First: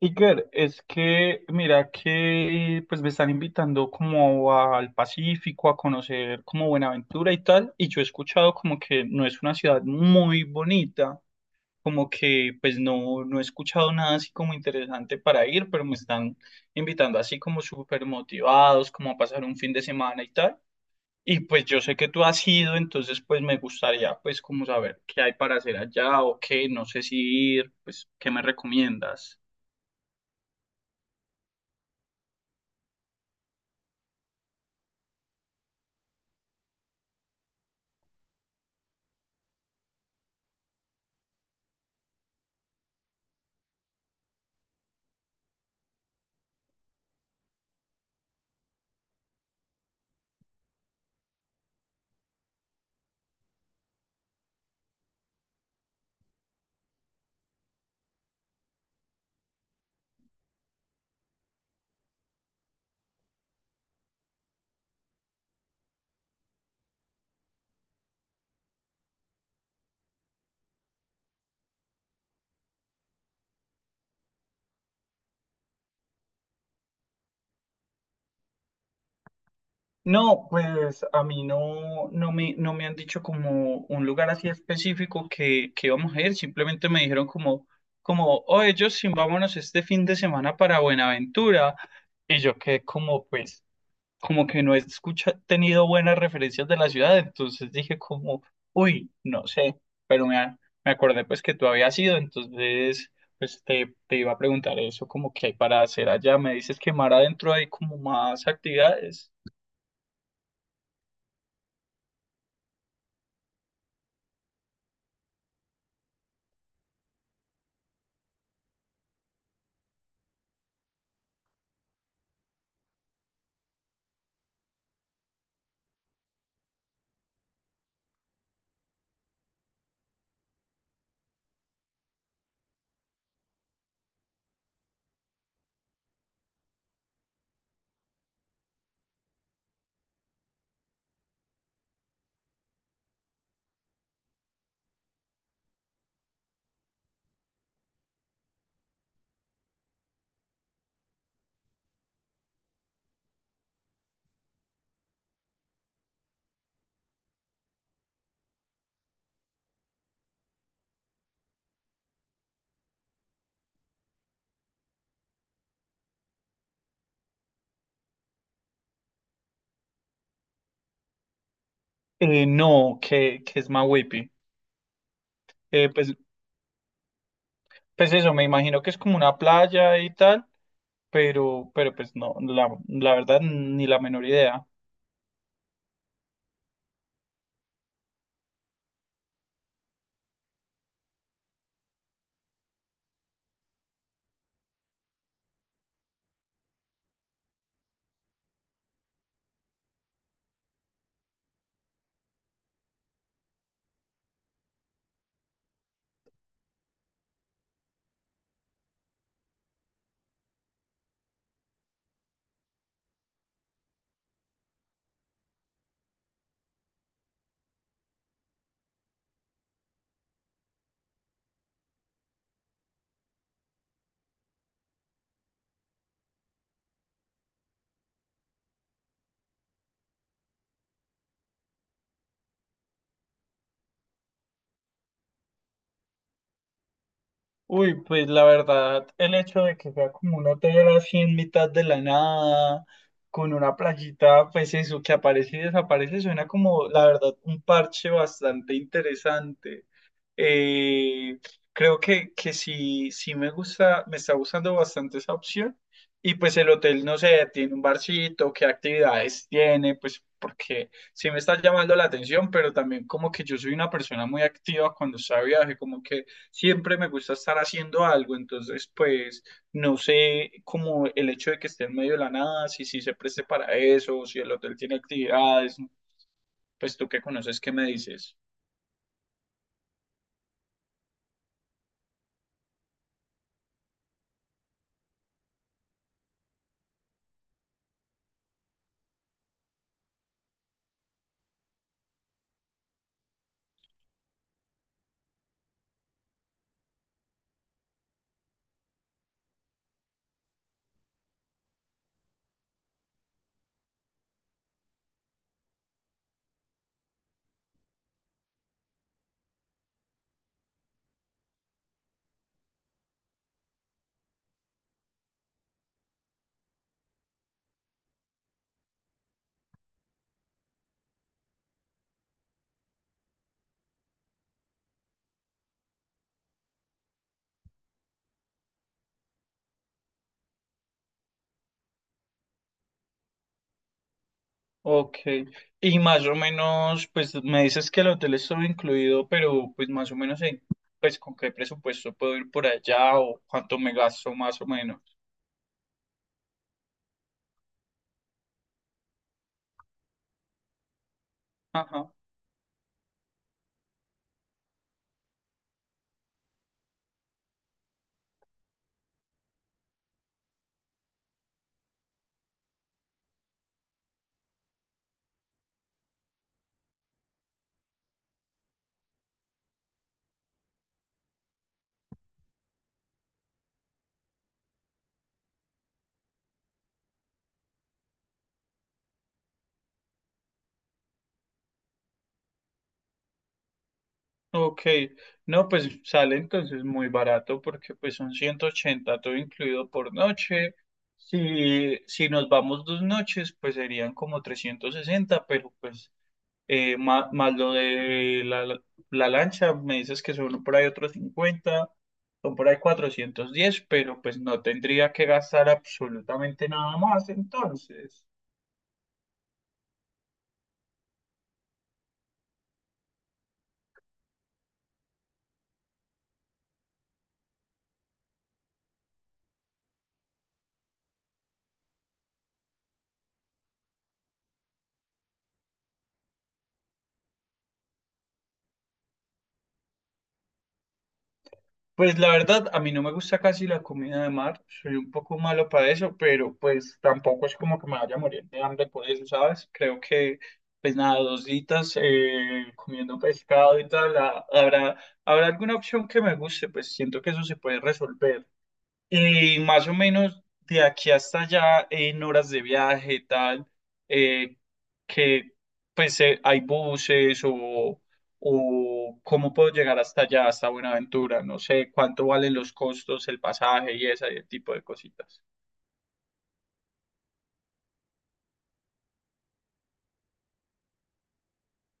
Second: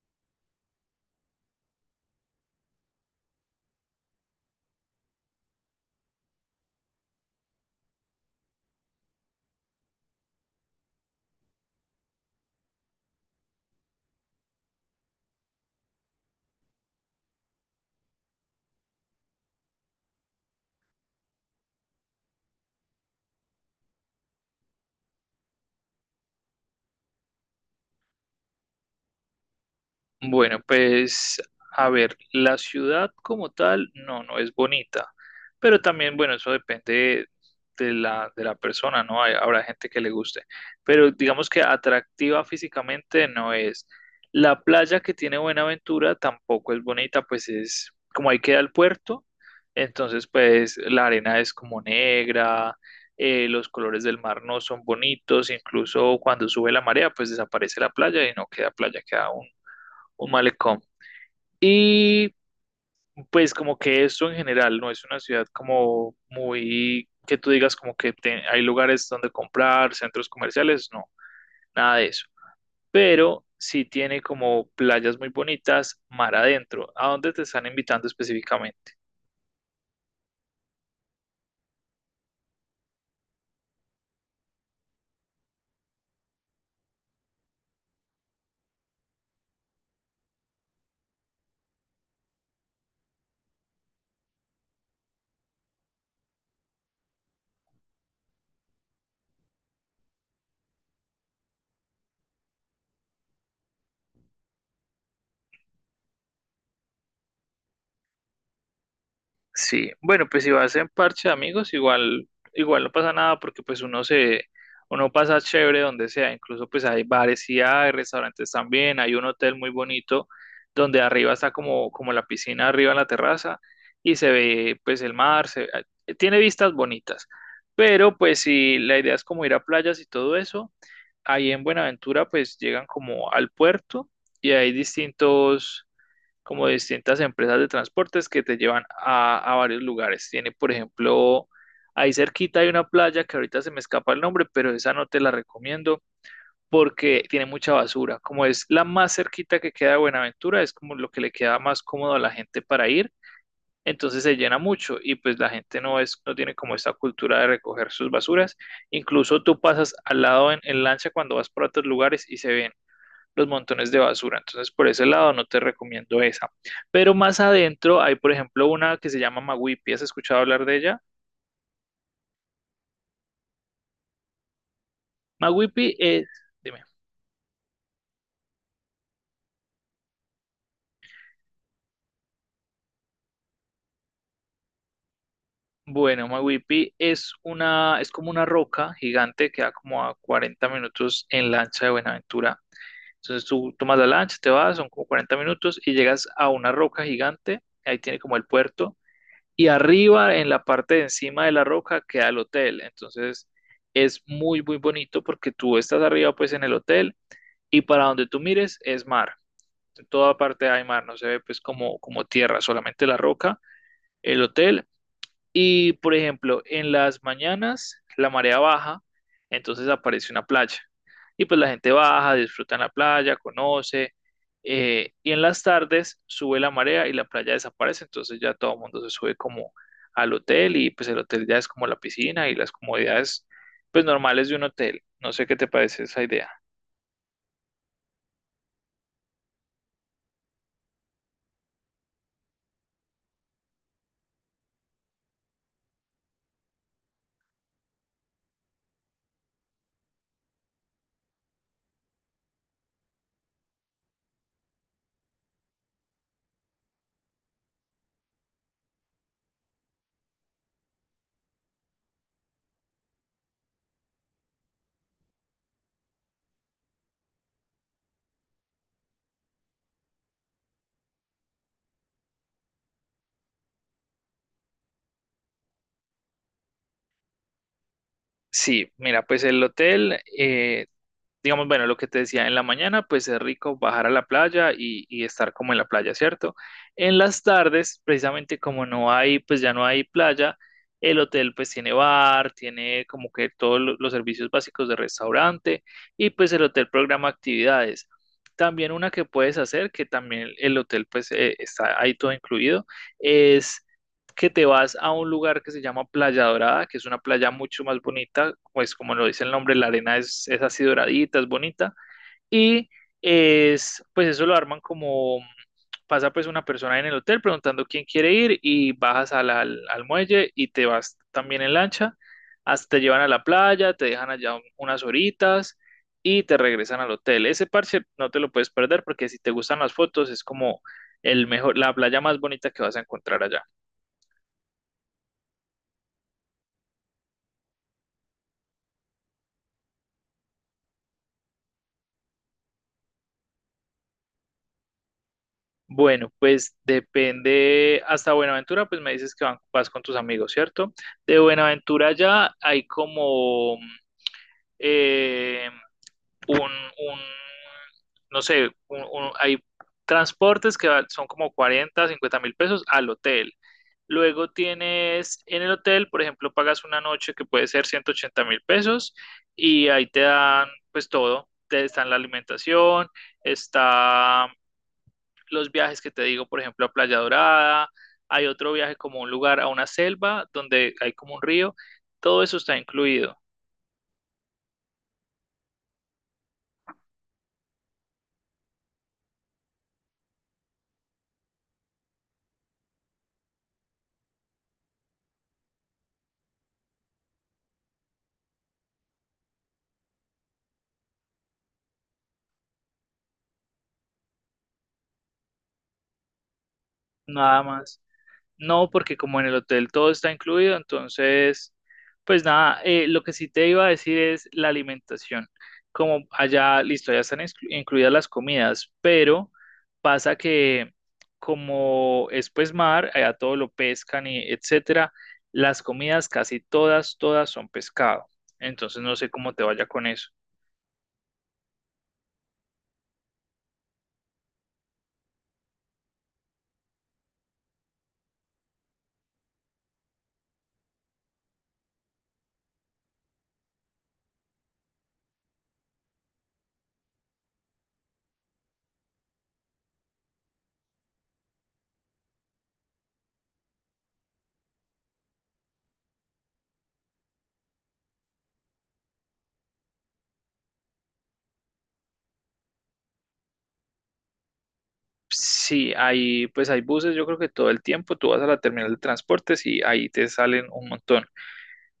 Iker, es que mira que pues me están invitando como al Pacífico a conocer como Buenaventura y tal, y yo he escuchado como que no es una ciudad muy bonita, como que pues no, no he escuchado nada así como interesante para ir, pero me están invitando así como súper motivados, como a pasar un fin de semana y tal. Y pues yo sé que tú has ido, entonces pues me gustaría pues como saber qué hay para hacer allá o qué, no sé si ir, pues qué me recomiendas. Bueno, pues a ver, la ciudad como tal, no, no es bonita, pero también, bueno, eso depende de la persona, ¿no? Habrá gente que le guste, pero digamos que atractiva físicamente no es. La playa que tiene Buenaventura tampoco es bonita, pues es como ahí queda el puerto, entonces pues la arena es como negra, los colores del mar no son bonitos, incluso cuando sube la marea, pues desaparece la playa y no queda playa, queda un malecón. Y pues como que esto en general no es una ciudad como muy que tú digas como que hay lugares donde comprar, centros comerciales, no, nada de eso. Pero sí tiene como playas muy bonitas mar adentro. ¿A dónde te están invitando específicamente? No, pues a mí no, no me han dicho como un lugar así específico que íbamos a ir, simplemente me dijeron como, oye, Justin, vámonos este fin de semana para Buenaventura. Y yo que como, pues, como que no he escucha, tenido buenas referencias de la ciudad, entonces dije como, uy, no sé, pero me acordé pues que tú habías ido, entonces pues te iba a preguntar eso, como qué hay para hacer allá, me dices que más adentro hay como más actividades. Sí, bueno, pues si vas en parche de amigos, igual, igual no pasa nada porque pues uno pasa chévere donde sea, incluso pues hay bares y hay restaurantes también, hay un hotel muy bonito donde arriba está como, como la piscina arriba en la terraza y se ve pues el mar, tiene vistas bonitas, pero pues si la idea es como ir a playas y todo eso, ahí en Buenaventura pues llegan como al puerto y hay distintos como distintas empresas de transportes que te llevan a varios lugares. Tiene, por ejemplo, ahí cerquita hay una playa que ahorita se me escapa el nombre, pero esa no te la recomiendo porque tiene mucha basura. Como es la más cerquita que queda de Buenaventura, es como lo que le queda más cómodo a la gente para ir. Entonces se llena mucho y pues la gente no es, no tiene como esta cultura de recoger sus basuras. Incluso tú pasas al lado en lancha cuando vas por otros lugares y se ven los montones de basura. Entonces, por ese lado no te recomiendo esa. Pero más adentro hay, por ejemplo, una que se llama Maguipi. ¿Has escuchado hablar de ella? No, que es Mahuipi. Eh, Maguipi pues, es, dime. pues eso, me imagino que es como una playa y tal, pero pues no, la verdad ni la menor idea. Bueno, Maguipi es como una roca gigante que da como a 40 minutos en lancha de Buenaventura. Entonces tú tomas la lancha, te vas, son como 40 minutos y llegas a una roca gigante, ahí tiene como el puerto, y arriba, en la parte de encima de la roca, queda el hotel. Entonces es muy, muy bonito porque tú estás arriba pues en el hotel y para donde tú mires es mar. En toda parte hay mar, no se ve pues como, como tierra, solamente la roca, el hotel y, por ejemplo, en las mañanas la marea baja, entonces aparece una playa. Y pues la gente baja, disfruta en la playa, conoce. Y en las tardes sube la marea y la playa desaparece, entonces ya todo el mundo se sube como al hotel y pues el hotel ya es como la piscina y las comodidades pues normales de un hotel. No sé qué te parece esa idea. Uy, pues la verdad, el hecho de que sea como un hotel así en mitad de la nada, con una playita, pues eso, que aparece y desaparece, suena como, la verdad, un parche bastante interesante. Eh, Creo que sí, sí me gusta, me está gustando bastante esa opción. Y pues el hotel, no sé, tiene un barcito, qué actividades tiene, pues porque sí me está llamando la atención, pero también como que yo soy una persona muy activa cuando está de viaje, como que siempre me gusta estar haciendo algo, entonces pues no sé como el hecho de que esté en medio de la nada, si sí se preste para eso, si el hotel tiene actividades, pues tú que conoces, ¿qué me dices? Sí, mira, pues el hotel, digamos, bueno, lo que te decía, en la mañana pues es rico bajar a la playa y estar como en la playa, ¿cierto? En las tardes, precisamente como no hay, pues ya no hay playa, el hotel pues tiene bar, tiene como que todos los servicios básicos de restaurante y pues el hotel programa actividades. También una que puedes hacer, que también el hotel pues está ahí todo incluido, es que te vas a un lugar que se llama Playa Dorada, que es una playa mucho más bonita, pues como lo dice el nombre, la arena es así doradita, es bonita, y pues eso lo arman como, pasa pues una persona en el hotel preguntando quién quiere ir y bajas al muelle y te vas también en lancha, hasta te llevan a la playa, te dejan allá unas horitas y te regresan al hotel. Ese parche no te lo puedes perder porque si te gustan las fotos es como el mejor, la playa más bonita que vas a encontrar allá. Ok, y más o menos, pues me dices que el hotel es todo incluido, pero pues más o menos, pues con qué presupuesto puedo ir por allá o cuánto me gasto más o menos. Bueno, pues depende, hasta Buenaventura, pues me dices que vas con tus amigos, ¿cierto? De Ajá, Buenaventura ya hay como eh, un, un, no sé, hay transportes que son como 40, 50 mil pesos al hotel. Luego tienes en el hotel, por ejemplo, pagas una noche que puede ser 180.000 pesos y ahí te dan pues todo. Te, está la alimentación, está los viajes que te digo, por ejemplo, a Playa Dorada, hay otro viaje como a un lugar, a una selva donde hay como un río, todo eso está incluido, ok, no, pues sale entonces muy barato porque pues son 180 todo incluido por noche. Si, si nos vamos 2 noches, pues serían como 360, pero pues más, lo de la lancha, me dices que son por ahí otros 50, son por ahí 410, pero pues no tendría que gastar absolutamente nada más nada más. entonces. No, porque como en el hotel todo está incluido, entonces, pues nada, lo que sí te iba a decir es la alimentación. Como allá, listo, ya están incluidas las comidas, pero pasa que como es pues mar, allá todo lo pescan y etcétera, las comidas casi todas, todas son pescado. Entonces no sé cómo te vaya con eso. Pues la verdad, a mí no me gusta casi la comida de mar, soy un poco malo para eso, pero pues tampoco es como que me vaya a morir de hambre por eso, ¿sabes? Creo que pues nada, dos ditas comiendo pescado y tal, ah, habrá alguna opción que me guste, pues siento que eso se puede resolver. Y más o menos de aquí hasta allá en horas de viaje, tal, eh, que pues hay buses o cómo puedo llegar hasta allá, hasta Buenaventura, no sé cuánto valen los costos, el pasaje y ese tipo de cositas. Sí, hay, pues hay buses, yo creo que todo el tiempo tú vas a la terminal de transportes y ahí te salen un montón.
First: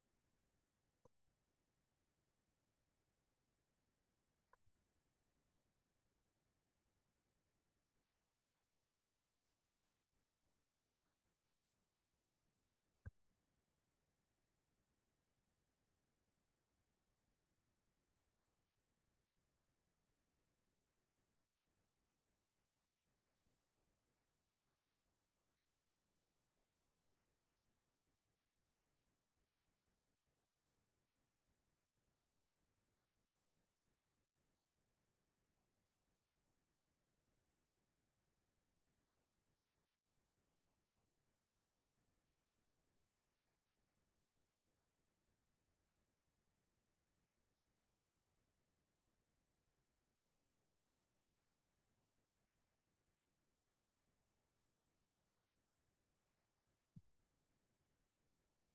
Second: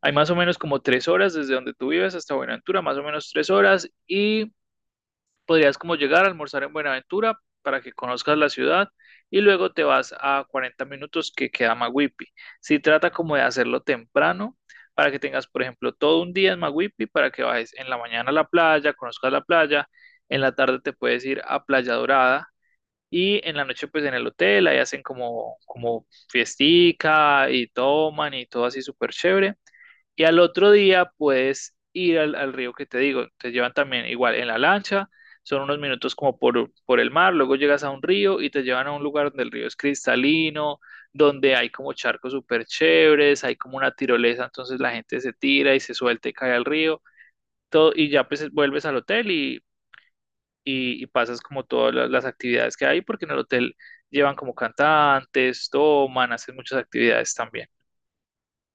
Hay más o menos como 3 horas desde donde tú vives hasta Buenaventura, más o menos 3 horas, y podrías como llegar a almorzar en Buenaventura para que conozcas la ciudad y luego te vas a 40 minutos que queda Maguipi. Si trata como de hacerlo temprano para que tengas, por ejemplo, todo un día en Maguipi para que bajes en la mañana a la playa, conozcas la playa, en la tarde te puedes ir a Playa Dorada y en la noche pues en el hotel ahí hacen como fiestica y toman y todo así súper chévere. Y al otro día puedes ir al río que te digo. Te llevan también igual en la lancha, son unos minutos como por el mar, luego llegas a un río y te llevan a un lugar donde el río es cristalino, donde hay como charcos súper chéveres, hay como una tirolesa, entonces la gente se tira y se suelta y cae al río. Todo, y ya pues vuelves al hotel y pasas como todas las actividades que hay, porque en el hotel llevan como cantantes, toman, hacen muchas actividades también.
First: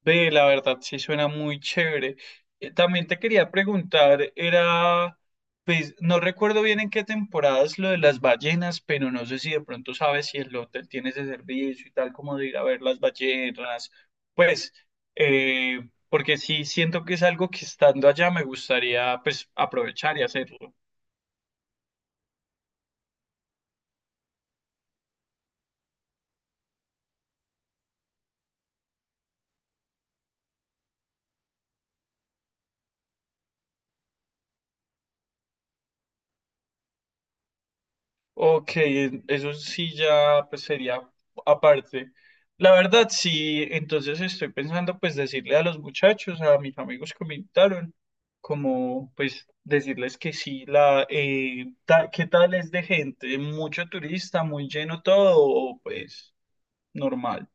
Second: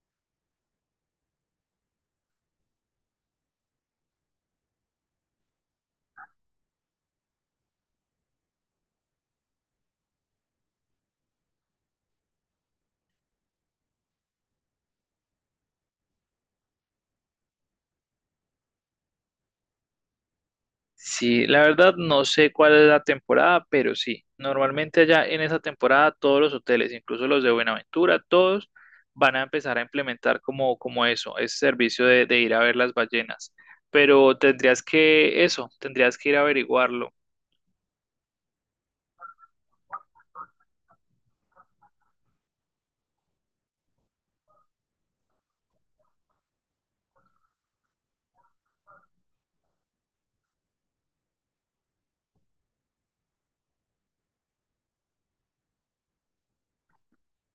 Ve, la verdad, sí suena muy chévere. También te quería preguntar, era, pues, no recuerdo bien en qué temporada es lo de las ballenas, pero no sé si de pronto sabes si el hotel tiene ese servicio y tal, como de ir a ver las ballenas. Pues, eh, porque sí siento que es algo que estando allá me gustaría, pues, aprovechar y hacerlo. Sí, la verdad no sé cuál es la temporada, pero sí, normalmente allá en esa temporada todos los hoteles, incluso los de Buenaventura, todos van a empezar a implementar como, como eso, ese servicio de ir a ver las ballenas. Pero tendrías que, eso, tendrías que ir a averiguarlo. Ok, eso sí ya pues sería aparte. La verdad, sí, entonces estoy pensando pues decirle a los muchachos, a mis amigos que me invitaron, como pues decirles que sí, ¿qué tal es de gente? Mucho turista, muy lleno todo, o, pues normal.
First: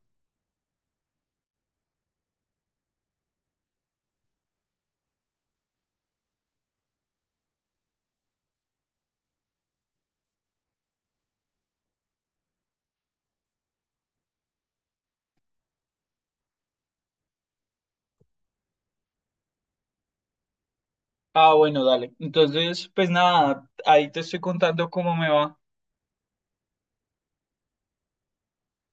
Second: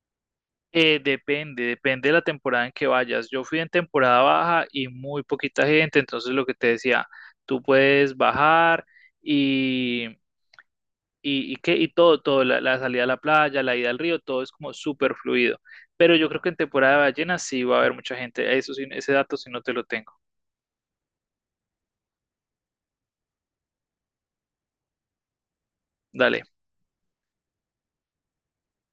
Depende de la temporada en que vayas. Yo fui en temporada baja y muy poquita gente, entonces lo que te decía, tú puedes bajar qué y todo, todo, salida a la playa, la ida al río, todo es como súper fluido. Pero yo creo que en temporada de ballenas sí va a haber mucha gente. Eso sí, ese dato sí no te lo tengo. Ah, bueno, dale. Entonces, pues nada, ahí te estoy contando cómo me va. Dale.